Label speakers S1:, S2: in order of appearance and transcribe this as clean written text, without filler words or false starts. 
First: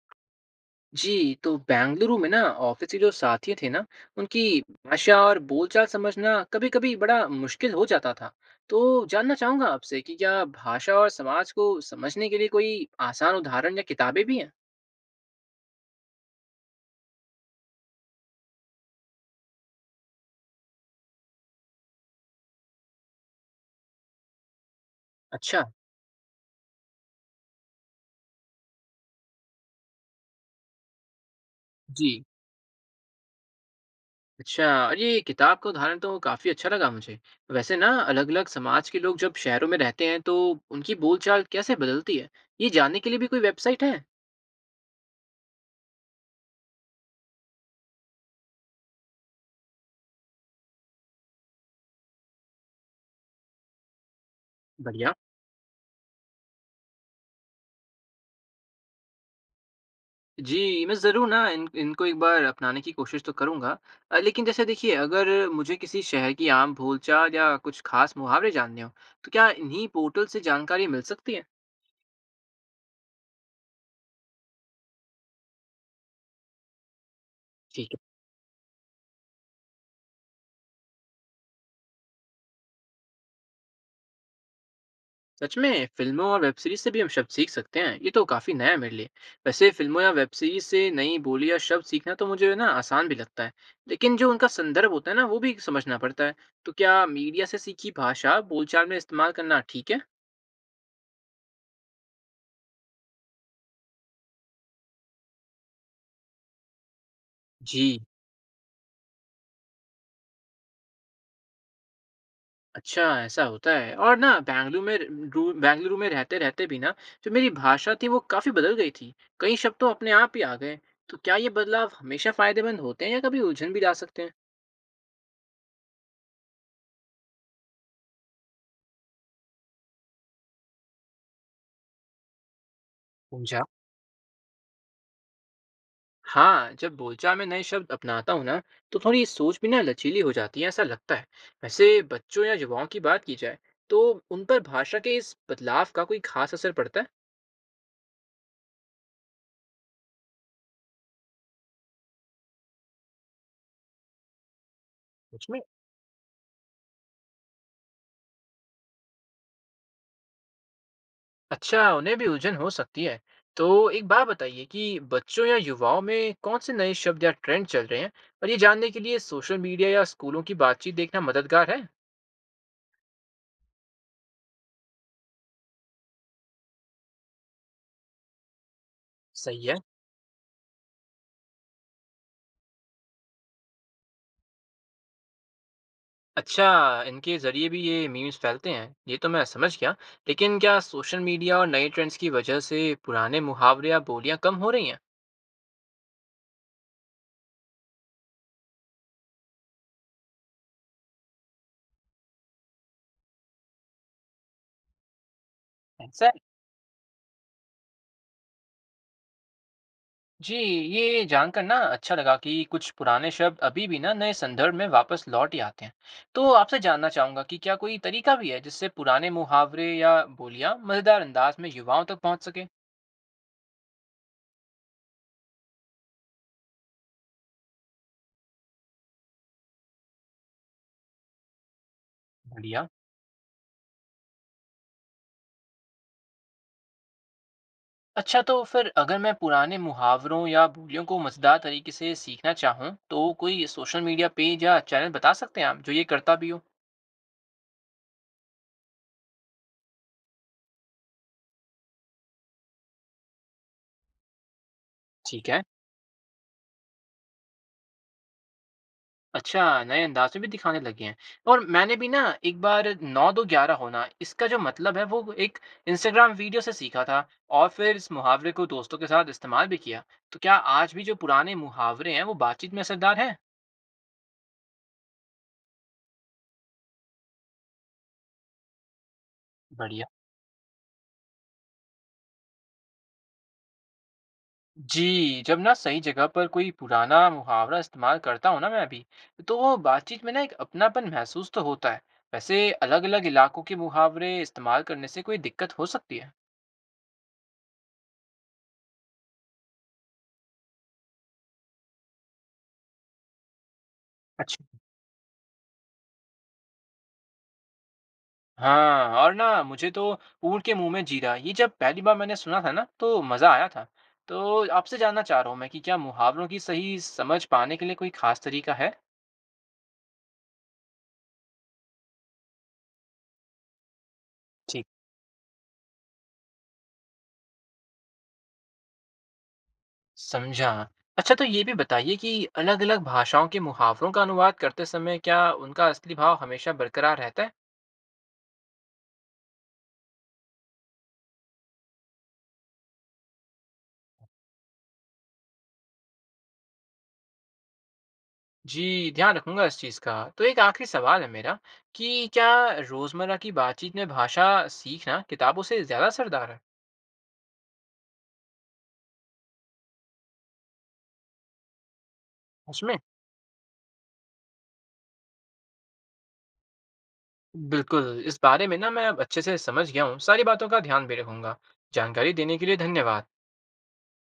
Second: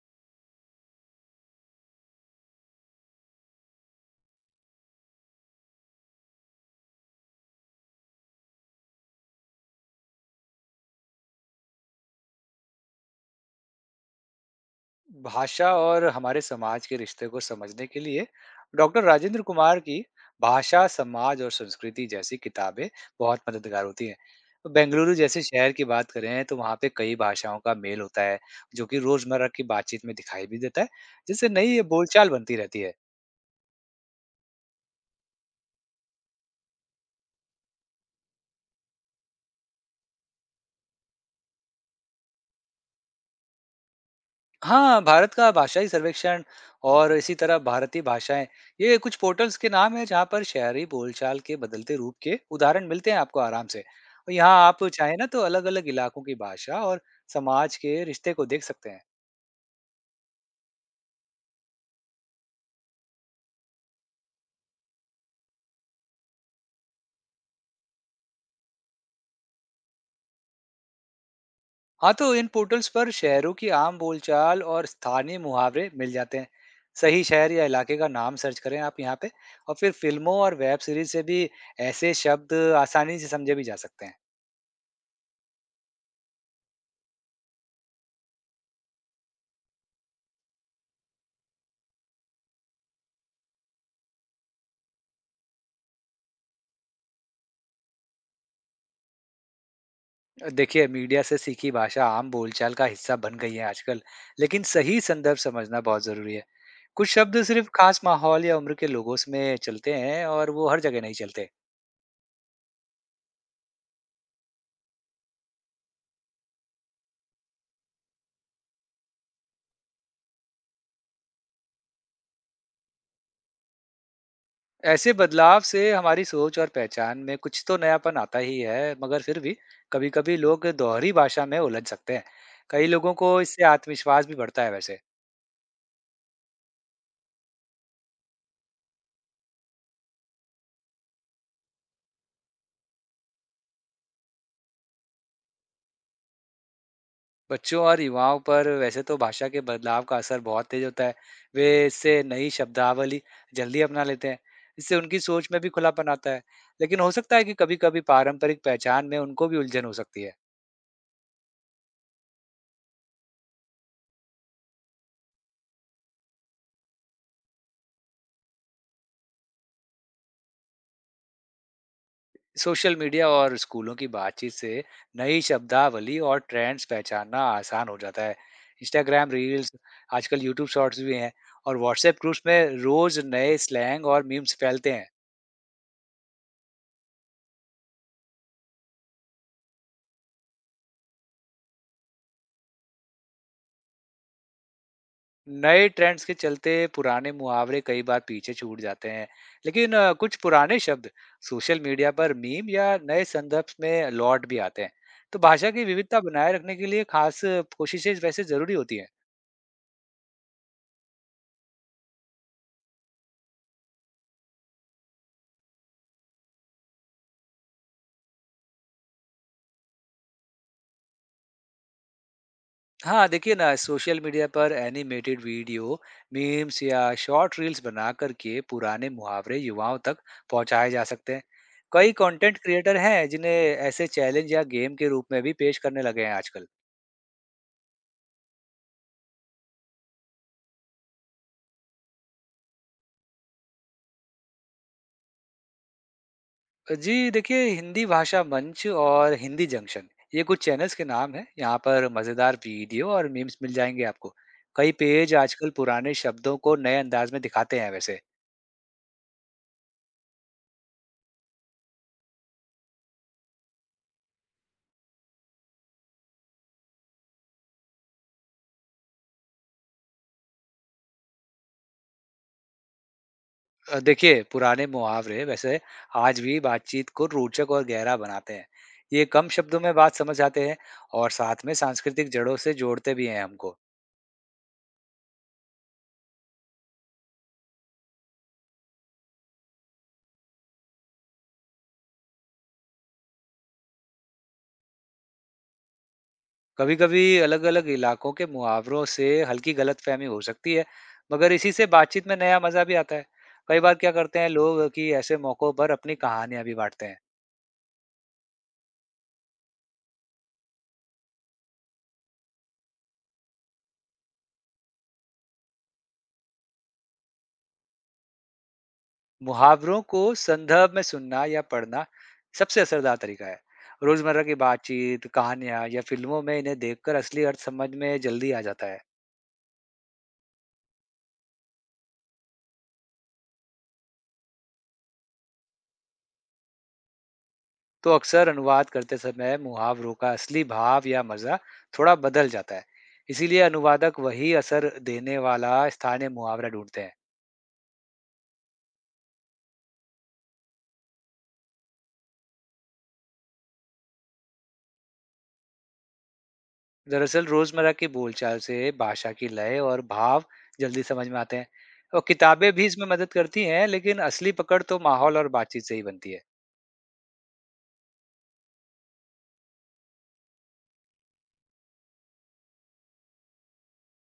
S1: जी, तो बेंगलुरु में ना ऑफिस के जो साथी थे ना, उनकी भाषा और बोलचाल समझना कभी-कभी बड़ा मुश्किल हो जाता था। तो जानना चाहूँगा आपसे कि क्या भाषा और समाज को समझने के लिए कोई आसान उदाहरण या किताबें भी हैं?
S2: भाषा और हमारे समाज के रिश्ते को समझने के लिए डॉक्टर राजेंद्र कुमार की भाषा समाज और संस्कृति जैसी किताबें बहुत मददगार होती हैं। बेंगलुरु जैसे
S1: अच्छा,
S2: शहर की बात करें तो वहाँ पे कई भाषाओं का मेल होता है, जो कि रोजमर्रा की बातचीत में दिखाई भी देता है, जिससे नई
S1: जी।
S2: बोलचाल बनती रहती है।
S1: अच्छा और ये किताब का उदाहरण तो काफ़ी अच्छा लगा मुझे। वैसे ना अलग-अलग समाज के लोग जब शहरों में रहते हैं तो उनकी बोलचाल कैसे बदलती है? ये जानने के लिए भी कोई वेबसाइट है?
S2: हाँ, भारत का भाषाई सर्वेक्षण और इसी तरह भारतीय भाषाएं, ये कुछ पोर्टल्स के नाम हैं जहाँ पर शहरी बोलचाल के बदलते रूप के उदाहरण मिलते हैं आपको आराम से। और यहाँ आप
S1: बढ़िया।
S2: चाहें ना तो अलग-अलग इलाकों की भाषा और समाज के रिश्ते को देख सकते हैं।
S1: जी, मैं ज़रूर ना इन इनको एक बार अपनाने की कोशिश तो करूँगा। लेकिन जैसे देखिए अगर मुझे किसी शहर की आम बोलचाल या कुछ ख़ास मुहावरे जानने हों, तो क्या इन्हीं पोर्टल से जानकारी मिल सकती है?
S2: हाँ, तो इन पोर्टल्स पर शहरों की आम बोलचाल और स्थानीय मुहावरे मिल जाते हैं। सही शहर या
S1: ठीक
S2: इलाके का
S1: है।
S2: नाम सर्च करें आप यहाँ पे। और फिर फिल्मों और वेब सीरीज से भी ऐसे शब्द आसानी से समझे भी जा सकते हैं।
S1: सच में फ़िल्मों और वेब सीरीज़ से भी हम शब्द सीख सकते हैं, ये तो काफ़ी नया है मेरे लिए। वैसे फ़िल्मों या वेब सीरीज़ से नई बोली या शब्द सीखना तो मुझे ना आसान भी लगता है, लेकिन जो उनका संदर्भ होता है ना वो भी समझना पड़ता है। तो क्या मीडिया से सीखी भाषा बोलचाल में इस्तेमाल करना ठीक है?
S2: देखिए, मीडिया से सीखी भाषा आम बोलचाल का हिस्सा बन गई है आजकल, लेकिन सही संदर्भ समझना बहुत जरूरी है। कुछ शब्द सिर्फ
S1: जी।
S2: खास माहौल या उम्र के लोगों में चलते हैं और वो हर जगह नहीं चलते।
S1: अच्छा, ऐसा होता है और ना बेंगलुरु में रू बेंगलुरु में रहते-रहते भी ना जो मेरी भाषा थी वो काफ़ी बदल गई थी। कई शब्द तो अपने आप ही आ गए। तो क्या ये बदलाव हमेशा फ़ायदेमंद होते हैं या कभी उलझन भी ला सकते हैं?
S2: ऐसे बदलाव से हमारी सोच और पहचान में कुछ तो नयापन आता ही है, मगर फिर भी कभी-कभी लोग दोहरी भाषा में उलझ सकते हैं। कई लोगों को
S1: समझा।
S2: इससे आत्मविश्वास भी बढ़ता है वैसे।
S1: हाँ, जब बोलचाल में नए शब्द अपनाता हूँ ना तो थोड़ी सोच भी ना लचीली हो जाती है ऐसा लगता है। वैसे बच्चों या युवाओं की बात की जाए तो उन पर भाषा के इस बदलाव का कोई खास असर पड़ता है?
S2: बच्चों और युवाओं पर वैसे तो भाषा के बदलाव का असर बहुत तेज होता है। वे इससे नई शब्दावली जल्दी अपना लेते हैं। इससे उनकी
S1: सच
S2: सोच
S1: में।
S2: में भी खुलापन आता है। लेकिन हो सकता है कि कभी-कभी पारंपरिक पहचान में उनको भी उलझन हो सकती है।
S1: अच्छा, उन्हें भी उलझन हो सकती है। तो एक बात बताइए कि बच्चों या युवाओं में कौन से नए शब्द या ट्रेंड चल रहे हैं? और ये जानने के लिए सोशल मीडिया या स्कूलों की बातचीत देखना मददगार है?
S2: सोशल मीडिया और स्कूलों की बातचीत से नई शब्दावली और ट्रेंड्स पहचानना आसान हो जाता है। इंस्टाग्राम
S1: सही
S2: रील्स,
S1: है।
S2: आजकल यूट्यूब शॉर्ट्स भी हैं, और व्हाट्सएप ग्रुप्स में रोज नए स्लैंग और मीम्स फैलते हैं।
S1: अच्छा, इनके ज़रिए भी ये मीम्स फैलते हैं। ये तो मैं समझ गया। लेकिन क्या सोशल मीडिया और नए ट्रेंड्स की वजह से पुराने मुहावरे या बोलियाँ कम हो रही हैं?
S2: नए ट्रेंड्स के चलते पुराने मुहावरे कई बार पीछे छूट जाते हैं, लेकिन कुछ पुराने शब्द सोशल मीडिया पर मीम या नए संदर्भ में लौट भी आते हैं। तो भाषा की विविधता
S1: ऐसा है?
S2: बनाए रखने के लिए खास कोशिशें वैसे जरूरी होती हैं।
S1: जी, ये जानकर ना अच्छा लगा कि कुछ पुराने शब्द अभी भी ना नए संदर्भ में वापस लौट ही आते हैं। तो आपसे जानना चाहूँगा कि क्या कोई तरीका भी है जिससे पुराने मुहावरे या बोलियाँ मज़ेदार अंदाज में युवाओं तक पहुँच सके?
S2: हाँ, देखिए ना, सोशल मीडिया पर एनिमेटेड वीडियो, मीम्स या शॉर्ट रील्स बना करके पुराने मुहावरे युवाओं तक पहुंचाए जा सकते हैं। कई कंटेंट
S1: बढ़िया।
S2: क्रिएटर हैं जिन्हें ऐसे चैलेंज या गेम के रूप में भी पेश करने लगे हैं आजकल।
S1: अच्छा तो फिर अगर मैं पुराने मुहावरों या बोलियों को मज़ेदार तरीके से सीखना चाहूँ, तो कोई सोशल मीडिया पेज या चैनल बता सकते हैं आप जो ये करता भी हो?
S2: जी, देखिए हिंदी भाषा मंच और हिंदी जंक्शन, ये कुछ चैनल्स के नाम हैं। यहाँ पर मज़ेदार वीडियो और मीम्स मिल जाएँगे आपको। कई पेज
S1: ठीक है।
S2: आजकल पुराने शब्दों को नए अंदाज में दिखाते हैं वैसे।
S1: अच्छा, नए अंदाज़ में भी दिखाने लगे हैं। और मैंने भी ना एक बार 9-2-11 होना इसका जो मतलब है वो एक इंस्टाग्राम वीडियो से सीखा था और फिर इस मुहावरे को दोस्तों के साथ इस्तेमाल भी किया। तो क्या आज भी जो पुराने मुहावरे हैं वो बातचीत में असरदार हैं?
S2: देखिए, पुराने मुहावरे वैसे आज भी बातचीत को रोचक और गहरा बनाते हैं। ये कम शब्दों में
S1: बढ़िया।
S2: बात समझ आते हैं और साथ में सांस्कृतिक जड़ों से जोड़ते भी हैं हमको।
S1: जी, जब ना सही जगह पर कोई पुराना मुहावरा इस्तेमाल करता हूँ ना मैं अभी, तो वो बातचीत में ना एक अपनापन महसूस तो होता है। वैसे अलग-अलग इलाकों के मुहावरे इस्तेमाल करने से कोई दिक्कत हो सकती है?
S2: कभी-कभी अलग-अलग इलाकों के मुहावरों से हल्की गलतफहमी हो सकती है, मगर इसी से बातचीत में नया मजा भी आता है। कई बार क्या करते हैं
S1: अच्छा।
S2: लोग कि ऐसे मौकों पर अपनी कहानियां भी बांटते हैं।
S1: हाँ और ना मुझे तो ऊँट के मुँह में जीरा ये जब पहली बार मैंने सुना था ना तो मज़ा आया था। तो आपसे जानना चाह रहा हूँ मैं कि क्या मुहावरों की सही समझ पाने के लिए कोई ख़ास तरीका है?
S2: मुहावरों को संदर्भ में सुनना या पढ़ना सबसे असरदार तरीका है। रोजमर्रा की
S1: ठीक।
S2: बातचीत, कहानियां या फिल्मों में इन्हें देखकर असली अर्थ समझ में जल्दी आ जाता है।
S1: समझा। अच्छा तो ये भी बताइए कि अलग-अलग भाषाओं के मुहावरों का अनुवाद करते समय क्या उनका असली भाव हमेशा बरकरार रहता है?
S2: तो अक्सर अनुवाद करते समय मुहावरों का असली भाव या मजा थोड़ा बदल जाता है। इसीलिए अनुवादक वही असर देने वाला स्थानीय मुहावरा ढूंढते हैं।
S1: जी, ध्यान रखूँगा इस चीज़ का। तो एक आख़िरी सवाल है मेरा कि क्या रोज़मर्रा की बातचीत में भाषा सीखना किताबों से ज़्यादा असरदार है?
S2: दरअसल रोजमर्रा की बोलचाल से भाषा की लय और भाव जल्दी समझ में आते हैं, और किताबें
S1: सच
S2: भी
S1: में?
S2: इसमें मदद करती हैं, लेकिन असली पकड़ तो माहौल और बातचीत से ही बनती है।
S1: बिल्कुल, इस बारे में ना मैं अब अच्छे से समझ गया हूँ, सारी बातों का ध्यान भी रखूँगा। जानकारी देने के लिए धन्यवाद।